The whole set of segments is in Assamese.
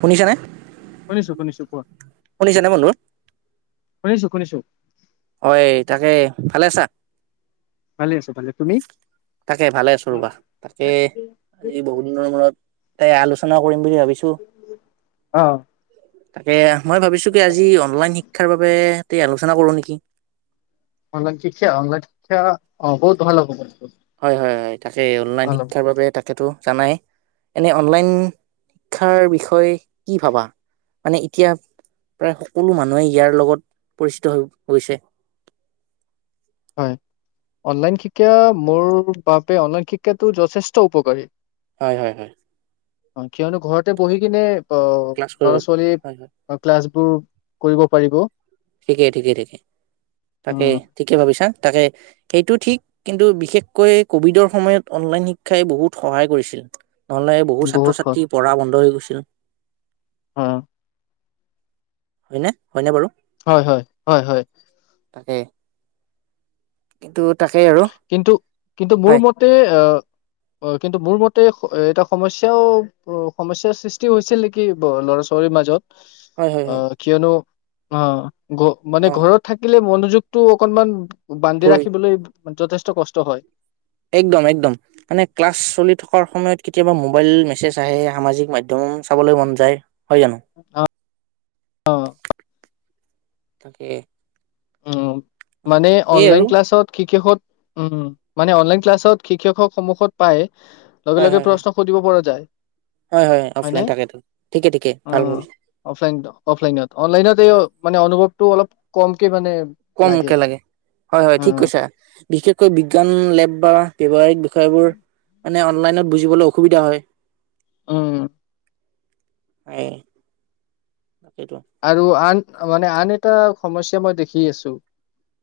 শুনিছানে। শুনিছোঁ শুনিছো কোৱা। শুনিছানে বন্ধু শুনিছোঁ‌ শুনিছোঁ‌। হয় তাকে ভালে আছা? ভালে আছো ভালে তুমি? তাকে ভালে আছ ৰবা, তাকে আজি বহুত দিনৰ মূৰত। তে আলোচনা কৰিম। বুলি ভাবিছো। অ' তাকে মই ভাবিছোঁ কি আজি অনলাইন শিক্ষাৰ বাবে তে আলোচনা কৰো নেকি? অলাইন শিক্ষা অনলাইন শিক্ষা অ' বহুত তোমাৰ লগত হয় হয় হয়। তাকে অনলাইন শিক্ষাৰ বাবে তাক সেইটো জানাই এনে অনলাইন শিক্ষাৰ বিষয়ে কি ভাবা, মানে এতিয়া প্ৰায় সকলো মানুহে ইয়াৰ লগত পৰিচিত হৈ গৈছে। হয় অনলাইন শিক্ষা মোৰ বাবে অনলাইন শিক্ষাটো যথেষ্ট উপকাৰী। হয় হয় হয়। অ' কিয়নো ঘৰতে বহি কিনে। অ' ক্লাছ কৰিব ল'ৰা হয় হয় ছোৱালী ক্লাছবোৰ কৰিব। পাৰিব। ঠিকেই ঠিকেই ঠিকেই তাকে উম, ঠিকে ভাবিছা। তাকে সেইটো ঠিক কিন্তু বিশেষকৈ কভিডৰ সময়ত অনলাইন শিক্ষাই বহুত সহায় কৰিছিল। নহ'লে বহু ছাত্ৰ বহুত খ ছাত্ৰী পঢ়া বন্ধ হৈ গৈছে। [unintelligible] হ। হয়নে হয়নে বাৰু? হয় হয় হয় হয়। তাকে কিন্তু তাকেই আৰু কিন্তু কিন্তু মোৰ হয় মতে আহ কিন্তু মোৰ মতে তেওঁ এটা সমস্যা সমস্যাৰ সৃষ্টি হৈছিল নেকি ল'ৰা ছোৱালীৰ মাজত? হয় হয় অ হয় কিয়নো অ ঘ অ মানে ঘৰত থাকিলে মন যুগটো অকনমান বান্ধি ধৰি ৰাখিবলৈ যথেষ্ট কষ্ট হয়। একদম একদম মানে ক্লাছ চলি থকাৰ সময়ত কেতিয়াবা মোবাইল মেছেজ আহে সামাজিক মাধ্যম চাবলৈ মন যায়। হয় জানো? অ', অ', তাকে অ হয় মানে সেইয়ে অনলাইন আৰু ক্লাছত শিকত উম মানে অনলাইন ক্লাছত শিক্ষকক সন্মুখত পায় লগে হয় লগে হয় হয় প্ৰশ্ন সুধিব পৰা যায়। হয় হয় হয়নে অফলাইন থাকে ঠিকে ঠিকে অ ভাল ভাবিছা অফলাইন-অফলাইনত অনলাইনত এই মানে অনুভৱটো অলপ কম কে মানে কমকে লাগে হয় হয় ঠিক অ', কৈছা বিশেষকৈ বিজ্ঞান লেব বা কব খবোৰ মানে অনলাইনত বুজিবলৈ অসুবিধা হয়। উম। বাকী আৰু আন মানে আন এটা সমস্যা মই দেখি আছো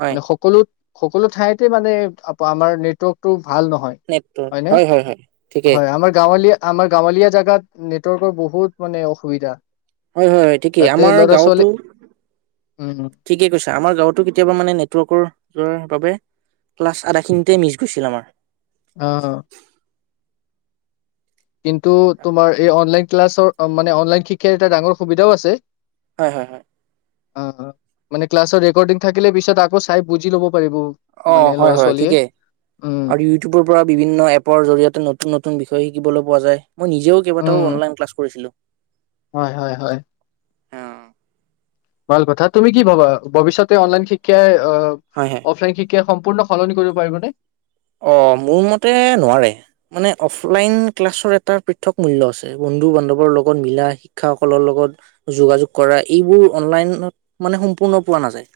হয় মানে সকলোত সকলো ঠাইতে মানে আমাৰ নেটৱৰ্কতটো ভাল নহয় নেটৱৰ্ক হয়নে হয় হয় হয় ঠিকেই হয় আমাৰ গাঁৱলীয়া আমাৰ গাঁৱলীয়া জোগাত নেটৱৰ্কৰ বহুত মানে অসুবিধা হয় হয় হয়। ঠিকেই তাতে আমাৰ ল'ৰা ছোৱালী গাঁৱতো উম ঠিকে কৈছা আমাৰ গাঁৱতো কেতিয়াবা মানে নেটৱৰ্কৰ যোৱাৰ বাবে ক্লাছ আধাখিনিতে মিচ গৈছিল আমাৰ অহ। কিন্তু তোমাৰ এই অনলাইন ক্লাছৰ মানে অনলাইন শিক্ষাৰ এটা ডাঙৰ সুবিধাও আছে হয় হয় হয়। অ মানে ক্লাছৰ ৰেকৰ্ডিং থাকিলে পিছত আকৌ চাই বুজি ল'ব। পাৰিব অ মানে হয় ল'ৰা হয় ছোৱালীয়ে। ঠিকেই উম আৰু ইউটিউবৰ পৰা বিভিন্ন এপৰ জৰিয়তে নতুন নতুন বিষয় শিকিবলৈ পোৱা যায় মই নিজেও কেইবটাও উম অনলাইন কলাছ কৰিছিলো। হয় হয় হয়। ভাল কথা তুমি কি ভবা ভৱিষ্যতে অনলাইন শিক্ষা হয় হয় অফলাইনন শিক্ষ সম্পূৰ্ণ সলনি কৰিব পাৰিবনে? অ মোৰ মতে নোৱ মানে অফল ক্লা মূল্য আছে বন্ধু বান্ধৱৰ লগত মিলা শিক্ষাসকলৰ লগত যোগা এইবোৰ আলাইন পোনে যায়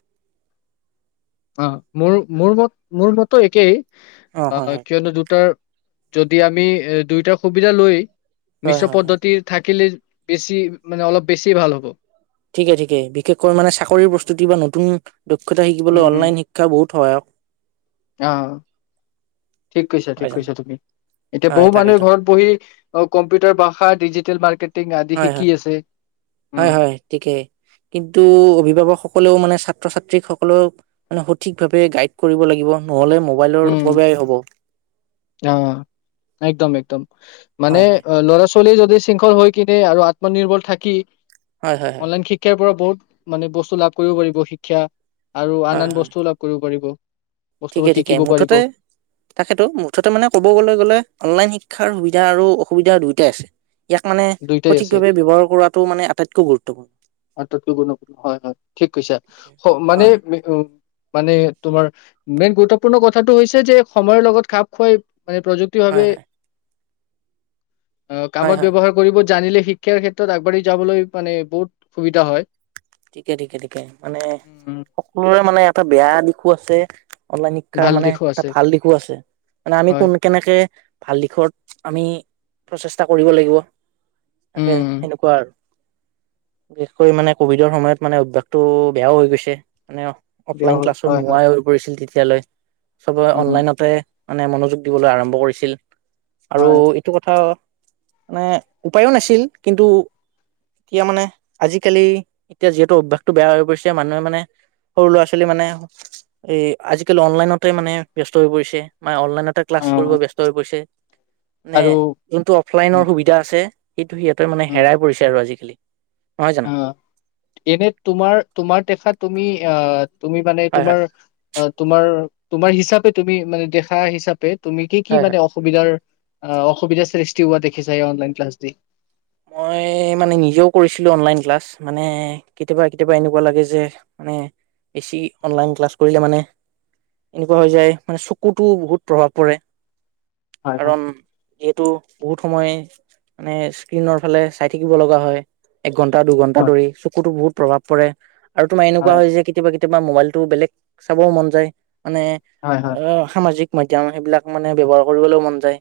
অ মোৰ মোৰ মত মোৰ মতো একেই অ' হয় অহ হয়। কিয়নো দুটাৰ যদি আমি দুইটা সুবিধা লৈ। হয় মিশ্ৰ হয় হয় পদ্ধতি থাকিলে। বেছি মানে অলপ বেছি ভাল হ'ব। ঠিকে ঠিকে বিশেষকৈ মানে চাকৰিৰ প্ৰস্তুতি বা নতুন দক্ষতা শিকিবলৈ উম অনলাইন শিক্ষা বহুত সহায়ক। আহ ঠিক কৈছা হয় ঠিক জানো? কৈছা তুমি এতিয়া হয় বহু মানুহে তাকেতো ঘৰত বহি অ কম্পিউটাভাষা ডিজিটেল মাৰ্কেট হয় হয় হয় হয় ঠিকেই কিন্তু অভিভাৱ কসকলেও মানে ছাত্ৰ ছাত্ৰীসকলেক মানে সঠিক ভাৱে গাইড কৰিব লাগিব। নহ'লে মোবাইলৰ উম, অপবায় হ'ব। অ একদম একদম মানে হয় হয়। ল'ৰা ছোৱাল ৱালীয়ে যদি শৃংখল হৈ কিনে আৰু আত্মনিৰ্ভৰ থাকি হয় হয় হয় অনলাইন শিক্ষাৰ পৰা বহুত মানে বস্তু লাভ কৰিব পাৰিব শিক্ষা, আৰু আন হয় হয়। আন বস্তুও লাভ কৰিব পাৰিব। বস্তুবোৰ ঠিকে ঠিকে শিকিব পাৰিব। মুঠতে তাকেতো মুঠ, মুঠতে মানে ক'বগলে গলে অনলাইন শিক্ষাৰ সুবিধা আৰু অসুবিধা দুয়োটাই আছে। ইয়াক মানে দুইটাই আছে সঠিকভাৱে ব্যৱহাৰ কৰাটো মানে আটাইতকৈ গুৰুত্বপূৰ্ণ। আটতকৈ গুৰুত্ব হয় হয় ঠিক কৈছা মানে হয় উ মানে তোমাৰ মেইন গুৰুত্বপূৰ্ণ কথাটো হৈছে যে সময়ৰ লগত খাপ খুৱাই মানে পজিটিভ হয় ভাৱে হয় অ' হয় কামত হয় ব্যৱহাৰ কৰিব। জানিলে শিক্ষাৰ ক্ষেত্ৰত আগবাঢ়ি যাবলৈ মানে বহুত। সুবিধা হয়। ঠিকে ঠিকে ঠিকে মানে উম সকলোৰে মানে এটা । বেয়া দিশো আছে। অনলাইন শিক্ষাৰ ভাল মানে দিশো এটা আছে ভাল দিশো আছে মানে আমি হয় কোন কেনেকে ভাল দিশত আমি প্ৰচেষ্টা কৰিব লাগিব। তাকে উম সেনেকুৱা আৰু বিশেষকৈ মানে কভিড ডৰ সময়ত মানে অভ্যাসটো বেয়াও হৈ গৈছে। মানে দিয়া অফলাইন হ'ল ক্লাছো হয় হয় নোহোৱাই হৈ পৰিছিল তেতিয়া তিয়ালৈ। চবে উম অনলাইনতে মানে মনোযোগ দিবলৈ আৰম্ভ কৰিছিল। আৰু হয় এইটো কথা। মানে উপায়ো নাছিল কিন্তু এতিয়া মানে আজিকালি এতিয়া যিহেতু অভ্যাসতটো বেয়া হৈ পৰিছে মানুহে মানে সৰু ল'ৰা ছোৱালী মানে এ আজিকালি অনলাইনতে মানে ব্যস্ত হৈ পৰিছে বা অনলাইন। নতে অ ক্লাছ কৰিব ব্যস্ত হৈ পৰিছে। মানে আৰু যোনটো উম অফলাইনৰ সুবিধা আছে। সেইটো সিহঁতে মানে উম হেৰাই পৰিছে আৰু আজিকালি। নহয় জানো? অ এনে তোমাৰ তোমাৰ দেখা তুমি আহ তুমি মানে হয় হয় তোমাৰ তোমাৰ তোমাৰ হিচাপে তুমি মানে দেখা হিচাপে তুমি কি কি হয় হয় মানে অসুবিধাৰ অ' অসুবিধা সৃষ্টি হোৱা দেখিছা অ' অনলাইন ক্লাছ দি মই মানে নিজেও কৰিছিলোঁ অনলাইন ক্লাছ মানে কেতিয়াবা কেতিয়াবা এনেকুৱা লাগে যে মানে বেছি অনলাইন ক্লাছ কৰিলে মানে এনেকুৱা হৈ যায় মানে চকুতো বহুত প্ৰভাৱ পৰে। হয় হয় কাৰণ যিহেতু বহুত সময় মানে স্ক্ৰীনৰ ফালে চাই থাকিব লগা হয়। একঘণ্টা দুঘণ্টা হয় ধৰি চকুতো বহুত প্ৰভাৱ পৰে। আৰু তোমাৰ এনেকুৱা হয় যে কেতিয়াবা কে কেতিয়াবা মোবাইলতটো বেলেগ চাবও মন যায় মানে হয় অ সামাজিক মাধ্যম সেইবিলাক মানে ব্যৱহাৰ কৰিবলেও মন যায়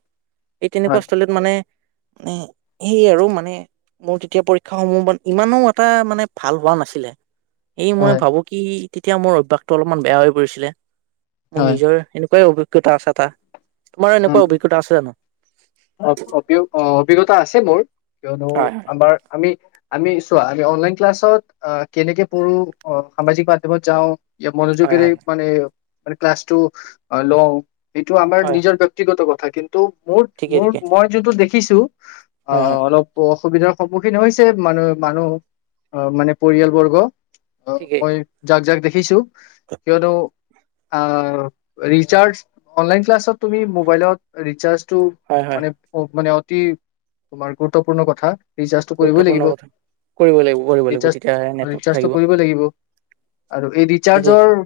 এই হয় তেনেকুৱা হয় স্থলীত মানে [unintelligible] সেই আৰু মানে মোৰ তেতিয়া পৰীক্ষা সমূহ ইমানো এটা মানে ভাল হোৱা নাছিলে। এই মই হয় ভাবো কি তেতিয়া মোৰ অভ্যাসটো অলপমান বেয়া হৈ পৰিছিলে। মোৰ নিজৰ এনেকুৱাই অ ভিজ্ঞতা আছে এটা উ আছে জানো? অ অভি অভিজ্ঞ তা আছে মোৰ কিয়নো হয় আমাৰ আমি আমি চোৱা আমি অনলাইন ক্লাছত কেনেকে পঢ়ো অ সামাজিক মাধ্যমত যাওঁ ই হয় হয় মনোযোগেৰে হয় মানে মানে ক্লাছ টু লওঁ। এইটো আমাৰ হয় হয় নিজৰ ব্যক্ত কথা কিন্তু মোৰ ঠিকেই মোৰ ঠিকেই মই জোনটো দেখ খিছোঁ। অ হয় হয় হয় অলপ অসুবিধা সন্মুখীন হৈছে মানু মানুহ আহ মানে পৰিয়ালবৰ্গ অ ঠিকেই মই যাক যাক দেখি দেখিছোঁ। কিয়নো আ ৰিচাৰ্জ অনলাইন ক্লাছত তুমি মোবাইলত ৰিচাৰ্জটো হয় হয় মানে মানে অতি তোমাৰ গুৰুত্বপূৰ্ণ কথা ৰিচাৰ্জটো কৰিবই গুৰুত্বপূৰ্ণ লাগিব, কথা কৰিব লাগিব কৰিব লাগিব তেতিয়াহে নেটৱৰ্কটো ৰিচাৰ্জটো থাকিব কৰিবই লাগিব আৰু এই ঠিকেই ৰিচাৰ্জৰ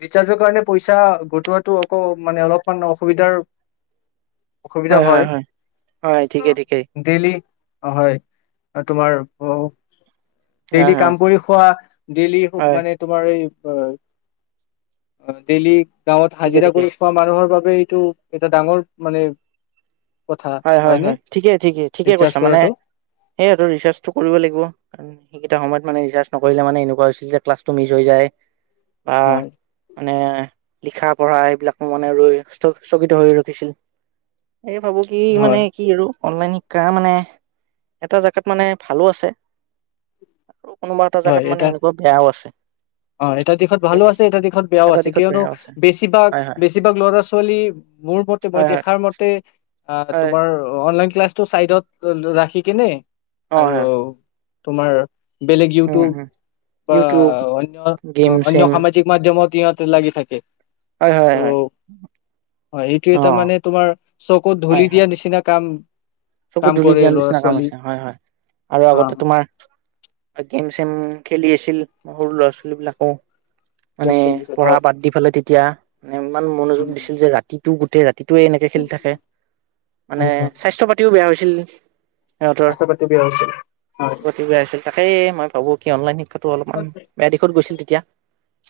ৰিচাৰ্জৰ কাৰণে পইচা গোটোৱাটো অকৌ মানে অলপমান অসুবিধাৰ হয় হয় হয় হয় ঠিকেই ঠিকেই ঠিকেই অ হয় তোমাৰ অ হয় ডেইলি হয় কাম কৰি খোৱা ডেইলি হয় মানে তোমাৰ এই। হয় ডেইলী গাঁৱত ঠিকে হাজিৰা ঠিকে কৰি খোৱা মানুহৰ বাব এইটো এইটো ডাঙৰ মানে কথা হয় হয় হয়নে হয় ঠিকে ঠিকেই ঠিকে ৰিচাৰ্জ কৈছা মানে কৰাটো সেইয়া ৰিচাৰ্চটো কৰিব লাগিব সেই এটা সময়ত মানে ৰিচাৰ্চ নকৰিলে মানে এনেকুৱা হৈছিল যে ক্লাছটো মিছ হৈ যায়। বা হয় মানে লিখা পঢ়া এইবিলাক মনে ৰৈ স স্থগিত হৈ ৰখিছিল এই ভাবো। কি মানে হয় কি আৰু অনলাইন শিকা মানে এটা জেগাত মানে ভালো আছে। আৰু কোনোবা হয় জেগাত মানে এটা এনেকুৱা বেয়াও আছে অ এটা দিশত ভালো আছে এটা দিশত বেয়াও এটা আছে দিশত কিয়নো বেয়াও আছে বেছিভাগ হয় হয় বেছিভাগ ল'ৰা ছোৱালী মোৰ মতে মই হয় হয় দেখাৰ মতে অ হয় তোমাৰ অ অনলাইন ক্লাছটো চাইডত ৰাখি কেনে অ আৰু হয় তোমাৰ বেলেগ টো উম উম বা ইউটিউব অন্য গেম অন্য চেম সামাজিক মাধ্যমত। সিহঁতে লাগি থাকে। হয় হয় ত' হয় হয় এইটো অ এটা মানে তোমাৰ চকুত হয় ধূলি হয় দিয়া নিচিনা কাম। চকু কাম ধুলি কৰে দিয়াৰ ল'ৰা নিচিনা কাম ছোৱালী হৈছে হয় হয় আৰু আগতে আহ তোমাৰ গেমছ খেলি আছিল সৰু ল'ৰা ছোৱালী বিলাকক গেম মানে খেলিছে পঢ়া হয় বাত দি পেলে তেতিয়া ইমান মনোযোগ উম দিছিল যে ৰাতিটো গোট গোটেই ৰাত- টোৱে এনেকে খেলি থাকে মানে উম উম স্বাস্থ্যৰ পাতি এইটো বেয়া হৈছিল নি ৰাস্তা পাতি বিয়া হৈছে হয়। তাকে মই ভাবো কি অনলাইন শি- তাকে অলপমান বেয়া দিশত গৈছিল তেতিয়া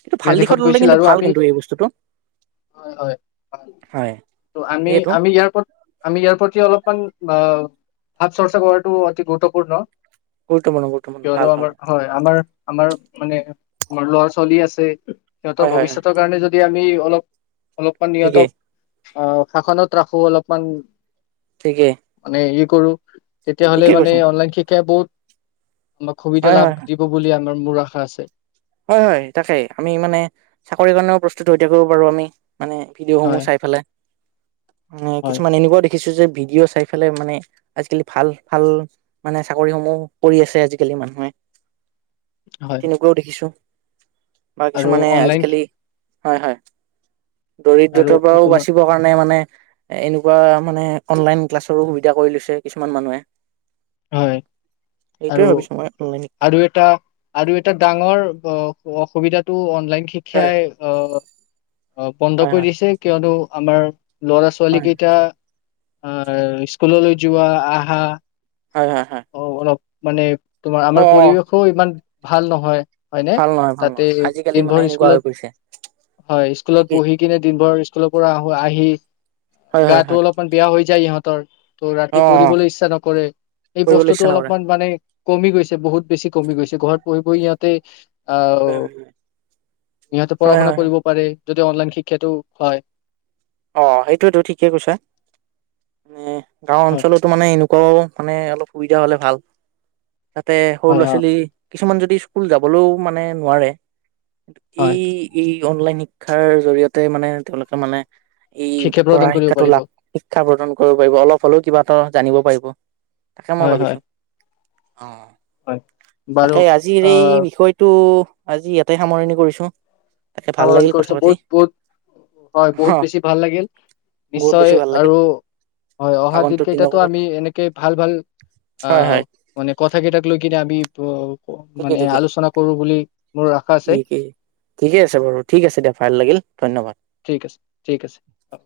কিন্তু ভাল বিদেশত দিশত ল'লে গৈছিল কিন্তু আৰু ভাল আমি কিন্তু এই বস্তুটো হয় হয় হয় ত আমি এইটো আমি ইয়াৰ আমি ইয়াৰ প্ৰতি অলপ ভাত চৰ্চা কৰাটো অতি গুৰুত্বপূৰ্ণ গুৰুত্বপূৰ্ণ গুৰুত্বপূৰ্ণ ভাল কিয়নো ভাল আমাৰ হয় আমাৰ আমাৰ মানে আমাৰ ল'ৰা ছোৱালী আছে। [inaudible] সিহঁতৰ হয় হয় হয় ভৱিষ্যতৰ কাৰণে যদি আমি অলপ অলপ মান ইয়াত ঠিকেই অ শাসনত ৰাখোঁ অলপমান ঠিকেই মানে এই কৰোঁ। তেতিয়াহ'লে ঠিকেই মানে কৈছা অনলাইন শিক্ষা বহুত আমাক সুবিধা হয় লাভ হয় দিব বুলি আমাৰ মোৰ আশা আছে হয় হয় তাকেই আমি মানে চাকৰি কাৰণেও প্ৰস্তুত হৈ থাকিব পাৰোঁ আমি। মানে ভিডিঅ' হয় সমূহ চাই পেলাই। মে হয় কিছুমান এনেকোৱা দে দেখিছো যে ভিডিঅ' চাই পেলাই মানে আজিকালি ভাল ভাল মানে চাকৰিসমূহ কৰি আছে আজিকালি মানুহে। হয় তেনেকুৱাও দেখিছোঁ। বা আৰু কিছুমানে অনলাইন আজিকালি। হয় হয়। আৰু দৰিদ্ৰতাৰ পৰাও তোমাৰ বাচিবৰ কাৰণে মানে। এ এনেকুৱা মানে অনলাইন ক্লাছৰো সুবিধা কৰি লৈছে কিছুমান মানুহে। হয়, সেইটোৱে আৰু ভাবিছো মই অনলাইন শিক্ষা। আৰু এটা আৰু এটা ডাঙৰ। অসুবিধাতটো অন লাইং হয় শিক্ষাই অ অ বন্ধ হয় কৰি হয় দিছে কিয়নো। আমাৰ। ল'ৰা ছোৱালী হয় কেইটা। অ স্কুললৈ যোৱা আহা- হয় হয় হয় অ, অলপ মানে। তোমাৰ অ আমাৰ অ পৰিৱেশো ইমান। ভাল নহয়। হয়নে ভাল নহয় ভাল তাতে নহয় আজিকালি মানে দিনভৰ সেনেকুৱা হৈ পৰিছে স্কুলত হয় স্কুলত ঠিকেই পঢ়ি কিনে দিনভৰ স্কুলৰ পৰা আহোঁ আহি। হয় হয় গাটো হয় অলপমান বেয়া হৈ যায় ইহঁত তৰ ত' ৰাতি অ অ পৰি়বলৈ ইচ্ছা নকৰে। এই পঢ়িবলৈ বস্তুতটো ইচ্ছা নকৰে অলপমান মানে কমি গৈছে। বহুত বেছি কমি গৈছে ঘৰত বহি বহি ইয়াতে হয় হয় আহ সিহঁতে পঢ়া হয় শুনা হয় হয় কৰিব পাৰে। যদি অনলাইন শিক্ষাটো হয়। অ' সেইটোয়েতো ঠিকে কৈছা মানে। গাঁও হয় অঞ্চলতো মানে এনেকুৱাও মানে অলপ । সুবিধা হ'লে ভাল। তাতে সৰু হয় ল'ৰা অ ছোৱালী কিছুমান যদি যদি স্কুল যাবলৈও মানে নোৱাৰে। সি হয় সি এই অনলাইন শিক্ষাৰ জৰিয়তে মানে তেওঁলোকে মানে ই শিক্ষা পঢ়া প্ৰদান কৰিব শিক্ষাটো পাৰিব লাভ শিক্ষা প্ৰদান কৰিব পাৰিব অলপ হলেও কিবা এটা জানিব পাৰিব। তাকে মই হয় হয় ভাবিছো অ' হয় বাৰু তাকে আজিৰ এই আহ বিষয়টো। আজি ইয়াতে সামৰণি কৰিছো। তাকে ভাল সমাধান লাগিল কথা কৰিছো পাতি। বহুত বহুত হয়। অ বহুত বেছি ভাল লাগিল বহুত নিশ্চয় বেছি ভাল লাগিল আৰু হয় অহা দিন আগন্তুক দিনকো কেইটাতো আমি এনেকে ভাল ভাল হয় আহ হয় মানে কথা কেইটাক লৈ কিনে আমি ত ঠিকে মানে ঠিকে আলোচনা কৰো বুলি মোৰ আশা আছে ঠিকেই ঠিকে বাৰু ঠিক আছে দিয়ক ভাল লাগিল। ধন্যবাদ। ঠিক আছে, ঠিক আছে হ'ব।